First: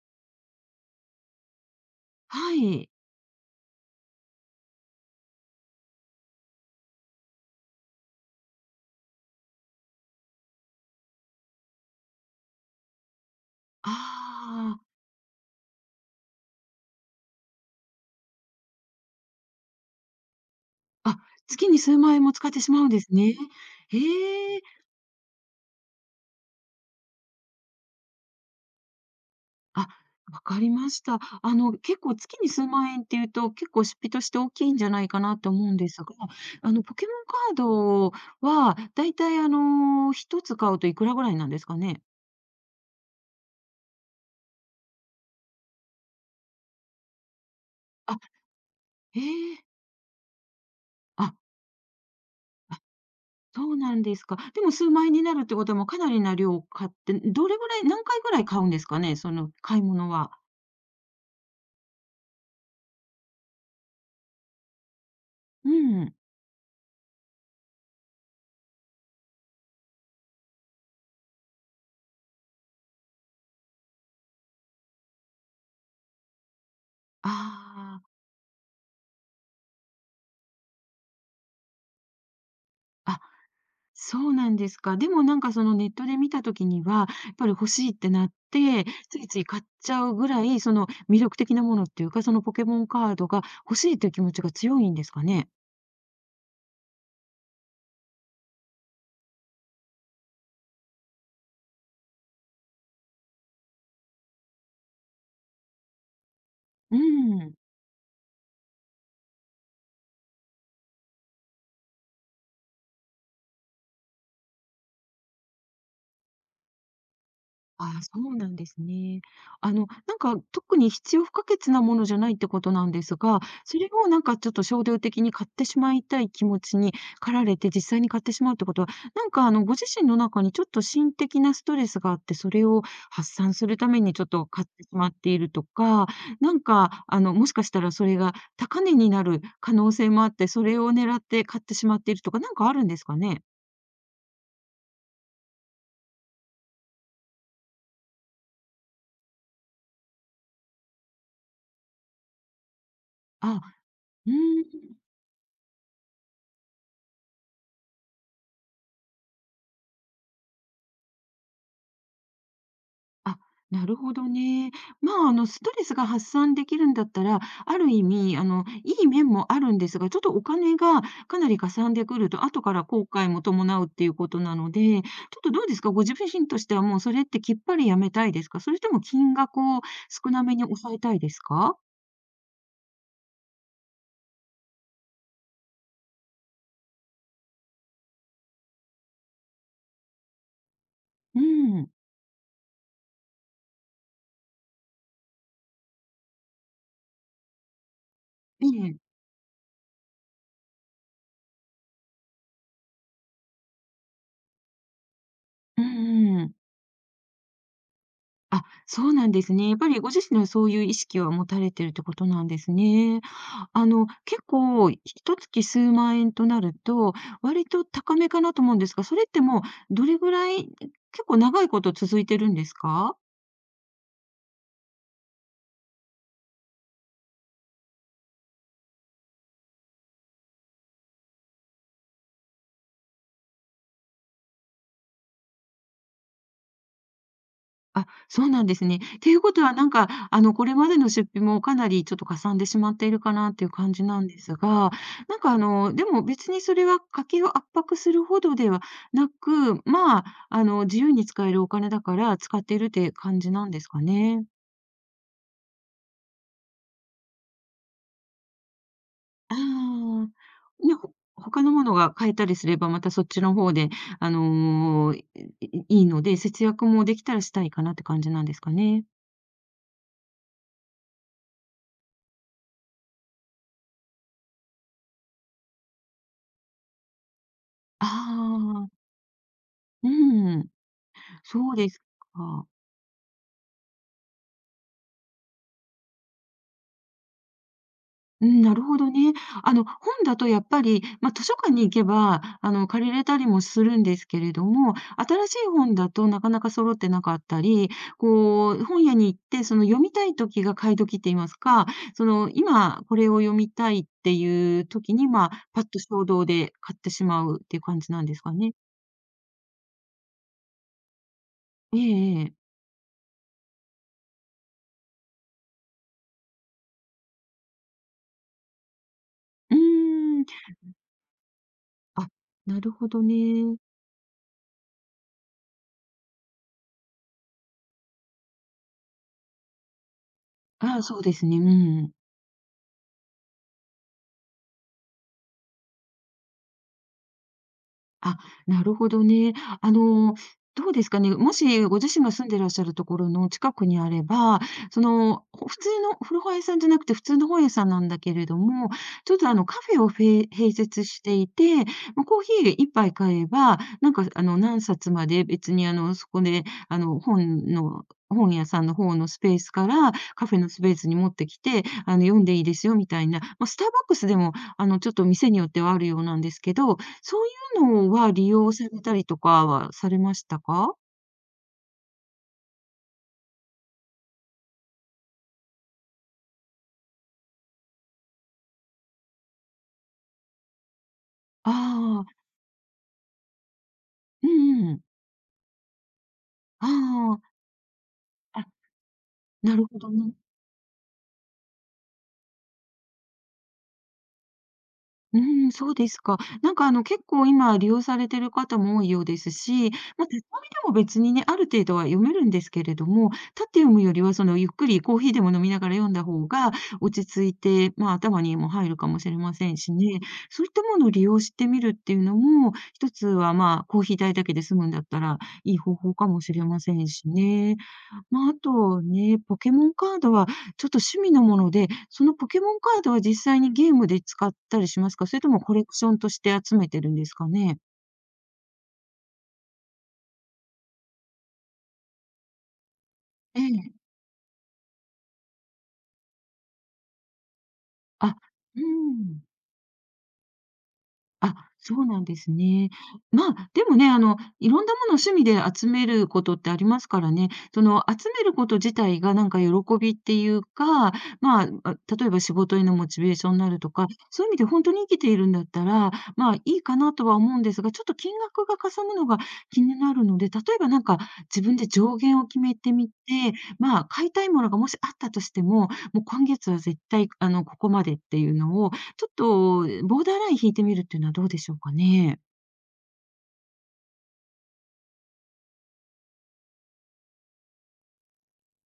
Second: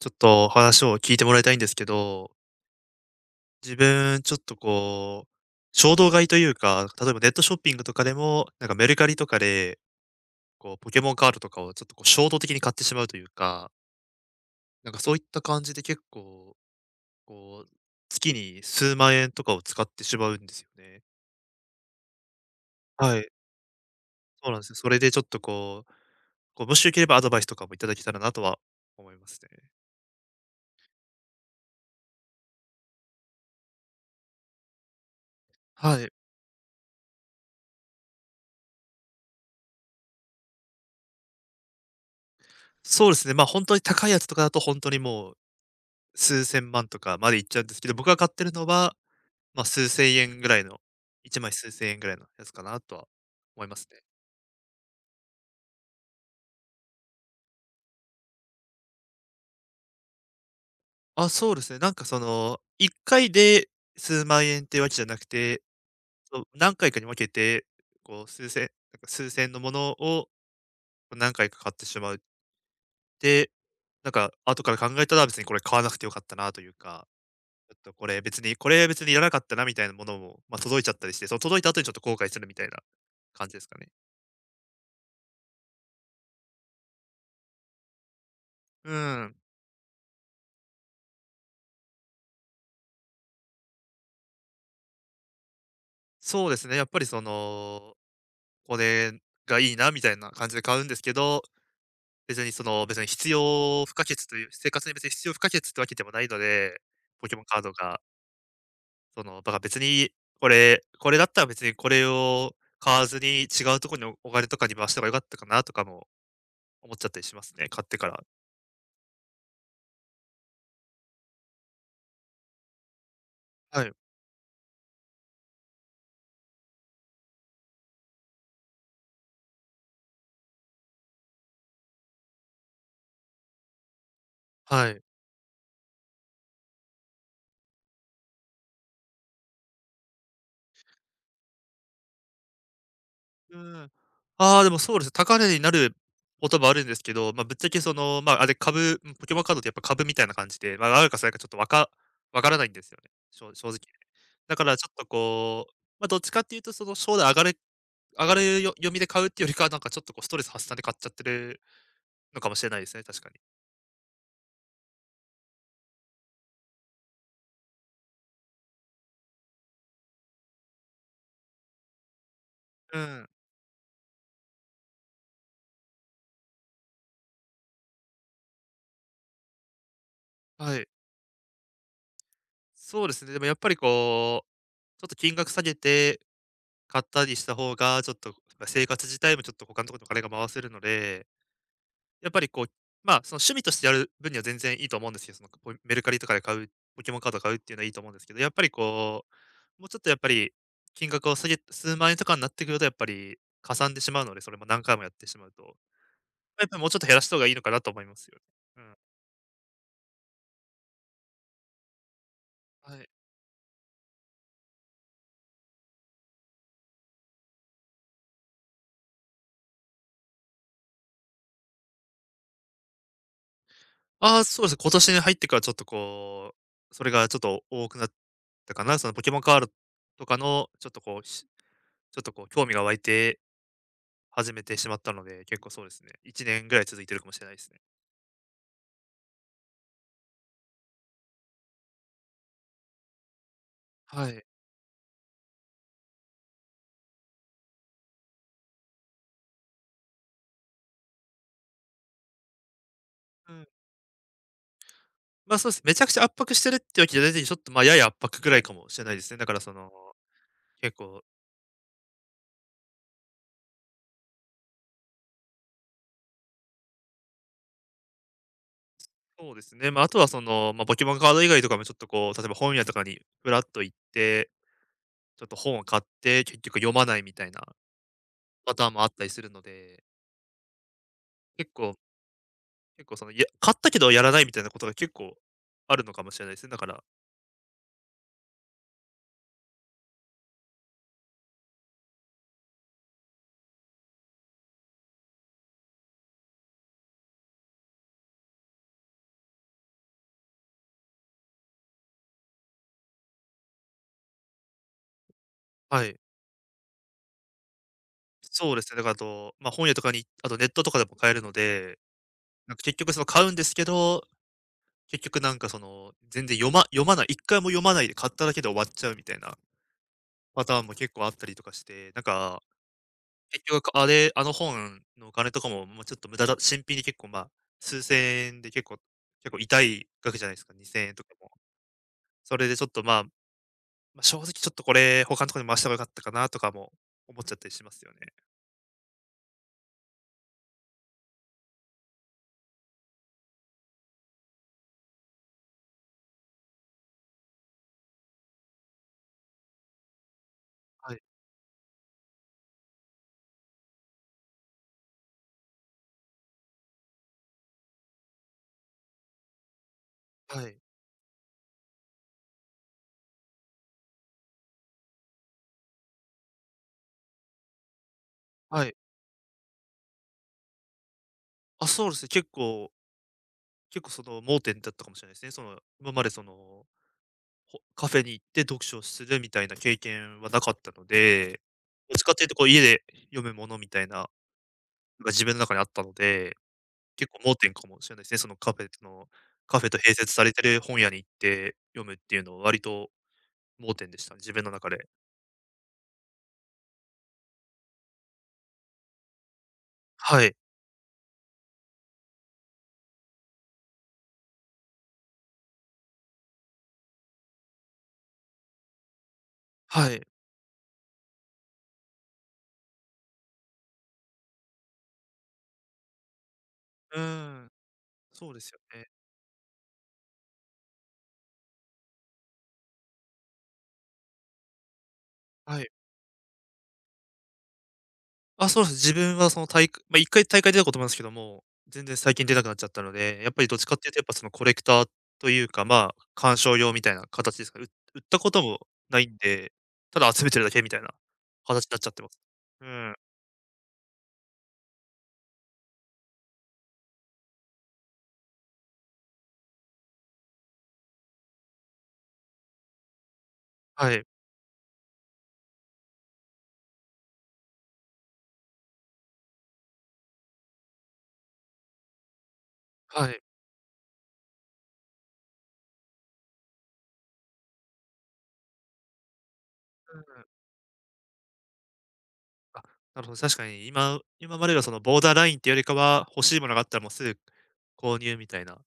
ちょっと話を聞いてもらいたいんですけど、はい。自分ちょっとこう、衝動買いというか、例えばネットショッピングとかでも、なんかメルカリとかで、こうポケモンカードとかをちょっとこう衝動的に買ってしまうというか、あなんかそういった感じで結構、こう、月に数万円とかを使ってしまうんですよね。あ、あ、月に数万円も使ってしまうんですはい。ね。へそうなんえ。ですよ。それでちょっとこう、もしよければアドバイスとかもいただけたらなとは思いますね。あ、わかりました。結構月に数万円っていうと、結構出費として大きいんじゃないかなと思うんではすい。が、ポケモンカードは、だいたい一つ買うといくらぐらいなんですかね？そうですね。まあ本当に高いやつとかだと本当にもう数千万とかまでいっちゃうんですけど、僕があ、買ってるのは、へえ。まあ、数千円ぐらいの、あ、1枚数千円ぐらいのやつかなあ、とはそ思いまうすなね。んですか。でも数万円になるってことは、もうかなりな量を買って、どれぐらい、何回ぐらい買うんですかね？その買い物は。あ、そうですね。なんかその、1回で数万円ってわけじゃなくて、うん。そう、何回かに分けて、こう数千なんか数千のものを何回か買ってしまう。で、なんか後から考えたら別にこれ買わなくてよかったなというか、ちょっとあこあ。れ別にこれ別にいらなかったなみたいなものも、まあ、届いちゃったりして、その届いた後にちょっと後悔するみたいなあ、感じですかね。そうなんですか。でもなんかそのネットで見た時には、やっぱり欲しいってなって、うついん。つい買っちゃうぐらい、その魅力的なものっていうか、そのポケモンカードが欲しいという気持ちが強いんですかね。そうですね、やっぱりその、これがいいなみたいな感じで買うんですけど、別にその、別に必要不可欠という、生活に別に必要不可欠ってわけでもないので、うポケモンん。カードが、その、だから別に、これだったら別にこれを買わずに違うところにお金とかに回した方が良かったかなとかも思っちゃったりしますね、買っあてあ、かそら。うなんですね。なんか特に必要不可欠なものじゃないってことなんですが、そはれい。をなんかちょっと衝動的に買ってしまいたい気持ちに駆られて実際に買ってしまうってことは、なんかご自身の中にちょっと心的なストレスがあって、それを発散するためにちょっと買ってしはい。まっているとか、なんかもしかしたらそれが高値になる可能性もあって、それを狙って買ってしまっているとか、なんかあるんですかね。うん。ああ、でもそうです。高値になることもあるんですけど、まあ、ぶっちゃけその、まあ、あれ株、うん、ポケモンカードってやっぱ株みたいな感じで、まあ、あるかそれかちょっとわからないんですよね、正あ、正直。うだからん。ちょっとこう、まあ、どっちかっていうとその将来上がるよ読みで買うっていうよりかは、なんかちょっとこうストレス発散で買っちゃってるのかもしれないですね、確かに。あ、なるほどね。まあ、ストレスが発散できるんだったら、ある意味、いい面もあるんですが、ちょっとお金がかなりかさんでくると、後からう後ん、悔も伴うっていうことなので、ちょっとどうですか、ご自身としてはもうそれってきっぱりやめたいですか、それとも金額を少なめにはい。抑えたいですか？そうですね、でもやっぱりこう、ちょっと金額下げて買ったりした方が、ちょっと、ま、生活自体もちょっと他のところにお金が回せるのでうん。やっぱりこう、まあ、その趣味としてやる分には全然いいと思うんですけど、そのメルカリとかで買う、ポケモンカード買うっていうのはいいと思うんですけど、やっぱりえ。こう、もうちょっとやっぱり金額を下げ、数万円とかになってくると、やっぱりかさんでしまうので、それも何回もやってしまうと、うやんうん。っぱりもうちょっと減らした方がいいのかなと思いますよね。あ、うん。そうなんですね。やっぱりご自身ではそういう意識は持たれてるってことなんですはい。ね。結構、一月数万円となると、割と高めかなと思うんですが、それってもうどれぐらい、結構長いこと続いてるんですか？ああ、そうです。今年に入ってからちょっとこう、それがちょっと多くなったかな。そのポケモンカードとかの、ちょっとこう、ちょっとこう、興味が湧いて始めてしまったので、結構そうですね。1年ぐらい続いてるかもしれないですね。あ、そうなんですね。っていうことは、なんか、これまでの出費もかなりちょっとかさんでしまっているかなっていう感じなんはでい。すが、なんか、でも別にそれは家計を圧迫するほどではなく、まあ、自由に使えるお金だから使っているって感じうなん。んですかね。ま、そうです。めちゃくちゃ圧迫してるってわけじゃないに、ちょっと、ま、やや圧迫ぐらいかもしれないですね。だかあらその、あ。ね、結ほ構、他のものが買えたりすれば、またそっちの方で、あの、いいいので、節約もできたらしたいかなって感じなんですかね。そうですね。ま、ああとはその、ま、ポケモンカード以外とかもちょっとこう、例えば本屋とかにふらっと行って、ちょっと本を買って、結局読まないみたいなあパタあ、ーンもあったりするので、うん、結そうで構すか。結構その、いや買ったけどやらないみたいなことが結構あるのかもしれないですね。だからうん、なるほどね。本だとやっぱり、まあ、図書館に行けば、借りれたりもするんですけれども、新しい本だとなかなか揃ってなかったり、こう、本屋に行って、その、読みたい時が買い時って言いますか、その、今これを読みたいっていう時に、まあ、パッとはい。衝動で買ってしまうっていう感じなんですかね？そうですね。だからあと、ま、本屋とかにあとネットとかでも買えるので、ええええ。なんか結局その買うんですけど結局なんかその、全然読まない一回も読まないで買っただけで終わっちゃうみたいなうーん。パターンも結構あったりとかして、なんあ、か、なるほど結ね。局あれ、あの本のお金とかも、まあ、ちょっと無駄だ新品に結構、数千円で結構痛い額じゃないですか、ああ、2000円そとうかですも。ね、うん。それでちょっと、まあ、正直ちょっとこれ他のところに回した方が良かったかなとかも思っちゃったりしますよね。あ、なるほどね。あの、どうですかね、もしご自身が住んでらっしゃるところの近くにあれば、その、普通の古本屋さんじゃなくて普通の本屋さんなんだけれども、ちょっとあのカフェを併設はい、していて、まあ、コーヒー一杯買えば、なんかあの何冊まで別にあのそこであの本の本屋さんの方のスペースからカフェはのい、スペースに持ってきて、あの読んでいいですよみたいな、まあ、スターバックスでもあのちょっと店によってはあるようなんですけど、そうのは利用はさい。れたりとかはされましたか？あ、そうですね、結構その盲点だったかもしれないですね。その、今までそのカフェに行って読書をするみたいな経験はなかったので、どっちあかっあ、ていうとこう家で読むものみたいなうんうん。が自分の中にあったので、あ結あ、構盲点かもしれないですね。そのあ、カフェのなカるフェほとど併設ね。されてる本屋に行って読むっていうのは割と盲点でしたね、自分の中で。うん、そうですか。なんかあの結構今利用されてる方も多いようですし、まあ、手紙はでい、も別にね、ある程度は読めるんですけれども、立って読むよりはそのゆっくりコーヒーでも飲みながら読んだ方が落ち着いて、まあ、頭にも入るかもしれませんしはね。い。そういったものを利用してみるっていうのも、一つはまあ、コーヒー代だけで済むんだったらいい方法かもしれませんうーしん、ね。まあ、そうあですよとね。ね、ポケモンカードはちょっと趣味のもので、そのポケモンカードは実際にゲームで使ったりしますか？それともコはレい。クションとして集めてるんですかね？あ、そうです。自分はその大会まあ1回大会出たこともあるんですけども、全然最近出なくなっちゃったので、やっえぱりどっちえ。かっていうとやっぱそのコレクターというか、まあ、鑑賞用みたいな形ですかね。う売っあ、たことうもーないんん。で、ただ集めてるだけみたいなあ、形にそなっちうゃっなてんまです。すうね。ん。まあ、でもね、いろんなものを趣味で集めることってありますからね、その集めること自体がなんか喜びっていうか、まあ、例えば仕事へのモチベーションになるとか、はい。そういう意味で本当に生きているんだったら、まあいいかなとは思うんですが、ちょっと金額がかさむのが気になるので、例えばなんか自分で上限を決めてみて、はい。まあ買いたいものがもしあったとしても、もう今月は絶対あのここまでっていうのをちょっとうボん。ーダーライン引いてみるっていうのはどうでしょうかね？あ、なるほど、確かに今まではそのボーダーラインっていうよりかは、欲しいものがあったらもうすぐ購入みたいな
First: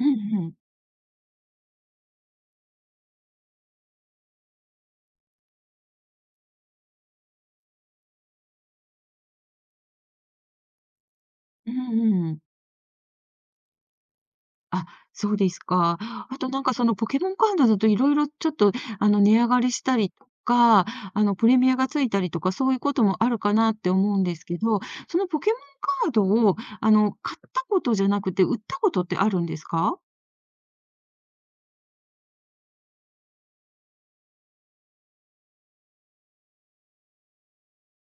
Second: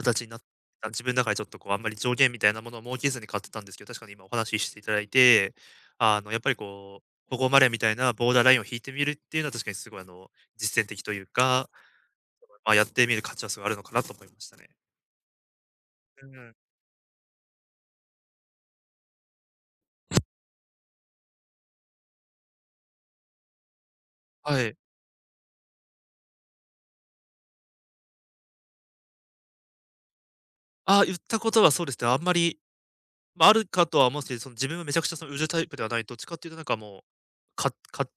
うになんっうん。た自分の中でちょっとこうあんまり上限みたいなものを設けずに買ってたんですけど、確かに今お話ししていただいて、あのやっぱりこう、ここまでみたいなボーダーラインを引いてみるっていうのは確かにすごいあの、実践的というか、うんうん。まあ、やってみる価値はすごいあるのかなと思いましたね。あ、そうですか。うあとん。なんかそのポケモンカードだといろいろちょっとあの値上がりしたりとか、あのプレミアがついたりとか、そういうこともあるかなって思うんですけはい。ど、そのポケモンカードをあの買ったことじゃなくて、売ったことってあるんですか？あ、言ったことはそうですね。あんまり、まあ、あるかとは思うんですけど、その自分はめちゃくちゃその売るタイプではない、どっちかっていうとなんかもう、か買っ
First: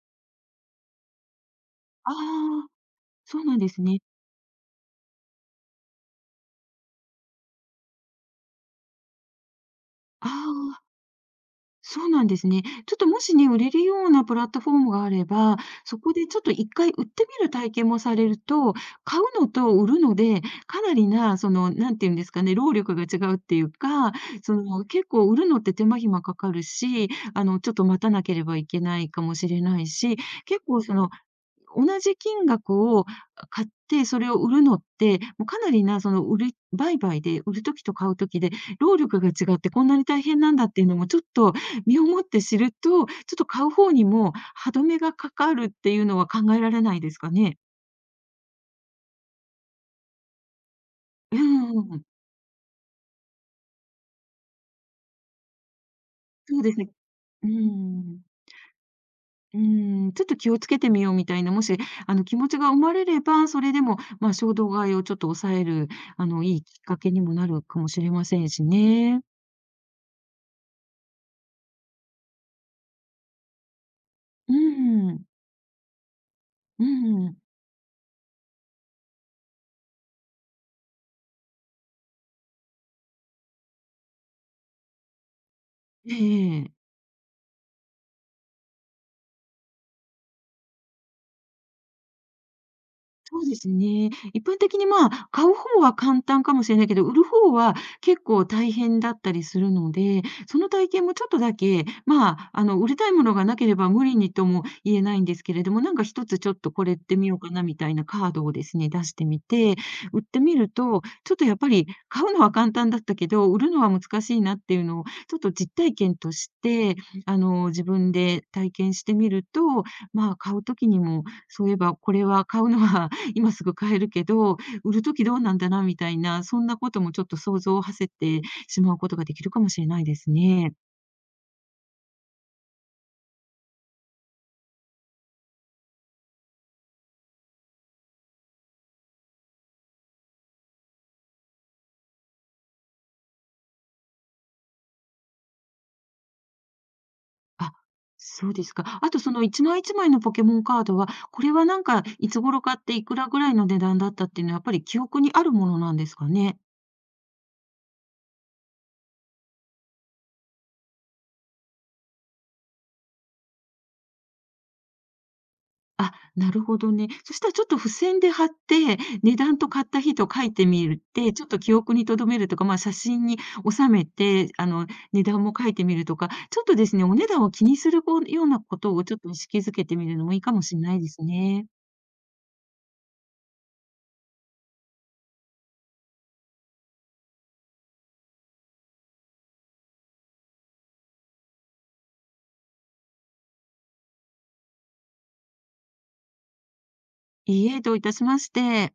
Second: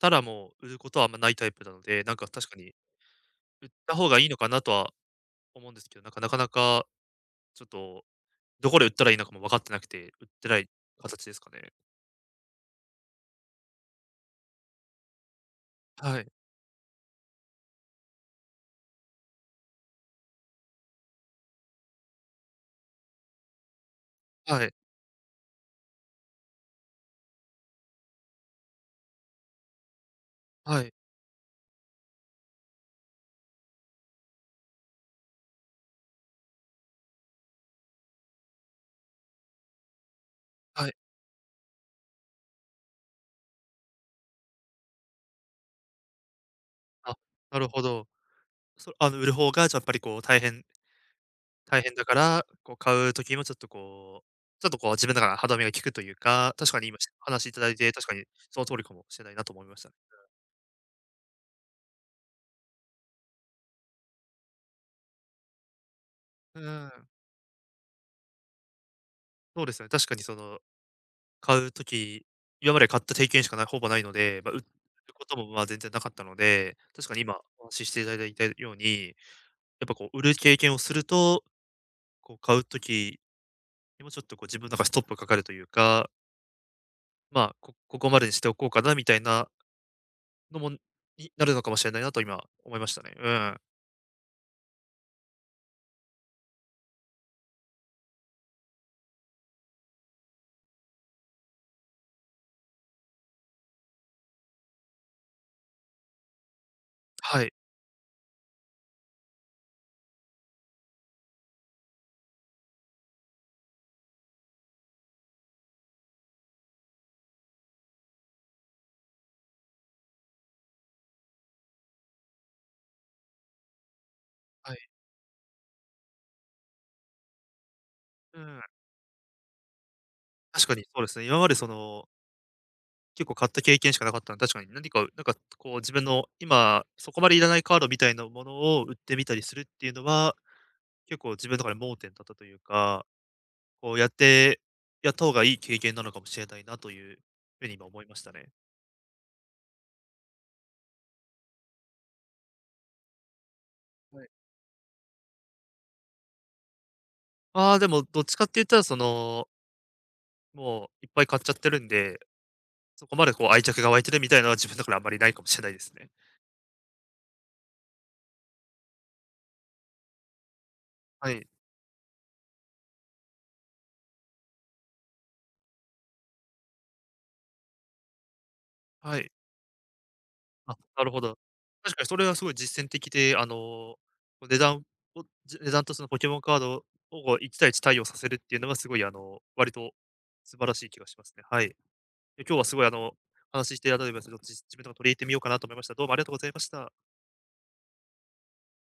たらもう売ることはあんまないタイプなので、あなんか確かあにー、そうなん売っですたね。方がいいのかなとは思うんですけど、なんかなかなかちょっとどこで売ったらいいのかも分かってなくて、売っあてないあ。形ですかね。そうなんですね。ちょっともしね、売れるようなプラットフォームがあれば、そこはでい、ちょっと1回売ってみる体験もされると、買うのと売るので、かなりな、その、なんていうんですかね、労力が違うっていうか、そはい、の、結構売るのって手間暇かかるし、ちょっと待たなければいけないかもしれないし、結は構い、その、同じ金額を買って、それを売るのって、もうかなりな、その、売買で、売るときと買うときで、労力が違ってこんなに大変なんだっていうはい。のもちょっと身をもって知ると、ちょっと買う方にも歯止めがかかるっていうのは考えられないであ、すかね？なるほど。あの、売る方がじゃ、やっぱりこう大変う大変ん、だから、こう買う時もちょっとこう自分の中で歯止めが利くというか、そう確ですかにね。今話ういただいて、確かん。にその通りかもしれないなとう思いましたね。ん、ちょっと気をつけてみようみたいな、もし、気持ちが生まれれば、それでも、まあ、衝動買いをちょっと抑える、いういきっーかん、けにもなるかもしれませんしね。そうですよね。確かにその、買う時、今まで買った経験しかないほぼないので、ま、う売るこん。とも、ま、全然なかったので、う確かに今ん。お話ししていただいたように、やっぱこう売る経験をするとこう買う時にもちょっとこう自分の中でストップかかるというか、ええ、まあ、ここまでにしておこうかなみたいなのも、になるのかもしれないなと今思いましたね。うそうでん。すね。一般的に、まあ、買う方は簡単かもしれないけど、売る方は結構大変だったりするので、その体験もちょっとだけ、まあ、売りたいものがなければ無理にとも言えないんですけれども、なんか一つちょっとこれ売ってみようはかい。なみたいなカードをですね、出してみて、売ってみると、ちょっとやっぱり買うのは簡単だったけど、売るのは難しいなっていうのを、ちょっと実体験として、自分で体験してみると、まあ、買う時にも、そういえばこれは買うのは今すぐ買えるけど、はい。売るときどうなんだなみたいな、そんなこともちょっと想像を馳せうてん。しまうことができるかもしれないです確ね。かにそうですね。今までその、結構買った経験しかなかったので、確かに何か、なんかこう自分の今、そこまでいらないカードみたいなものを売ってみたりするっていうのは、結構自分の中で盲点だったというか、こうやって、やった方がいい経験なのかもしれないなというふうあ、に今思いましたね。そうですか。あとその一枚一枚のポケモンカードは、これはなんかいつ頃買っていくらぐらいの値段だっはたっい。ていうのはやっぱり記憶にあるものなんですかね？まあ、でもどっちかって言ったらそのもういっぱい買っちゃってるんで、そこまでこう愛着が湧いてるみたいなのは自分の中であんまりないかもしれないですね。あ、なるほどね。そしたらちょっと付箋で貼って、値段と買った日と書いてみるっはて、ちょい。っと記憶に留めるとか、まあ、写真に収めて、値段も書いてみるとか、ちょっとですね、お値段を気にするこうようなことをちょはっとい。意識づけてみるのもいいかもしあ、れないなでるほすど。ね。確かにそれはすごい実践的で、あの、値段値段とそのポケモンカードをこう1対1対応させるっていうのがすごいあの、割と素晴らしい気がしますね。はい。で、今日はすごいあの、話していただいたので、ちょっと自分とか取り入れてみようかなと思いました。どうもありがとうございました。いいえ、どういたしまして。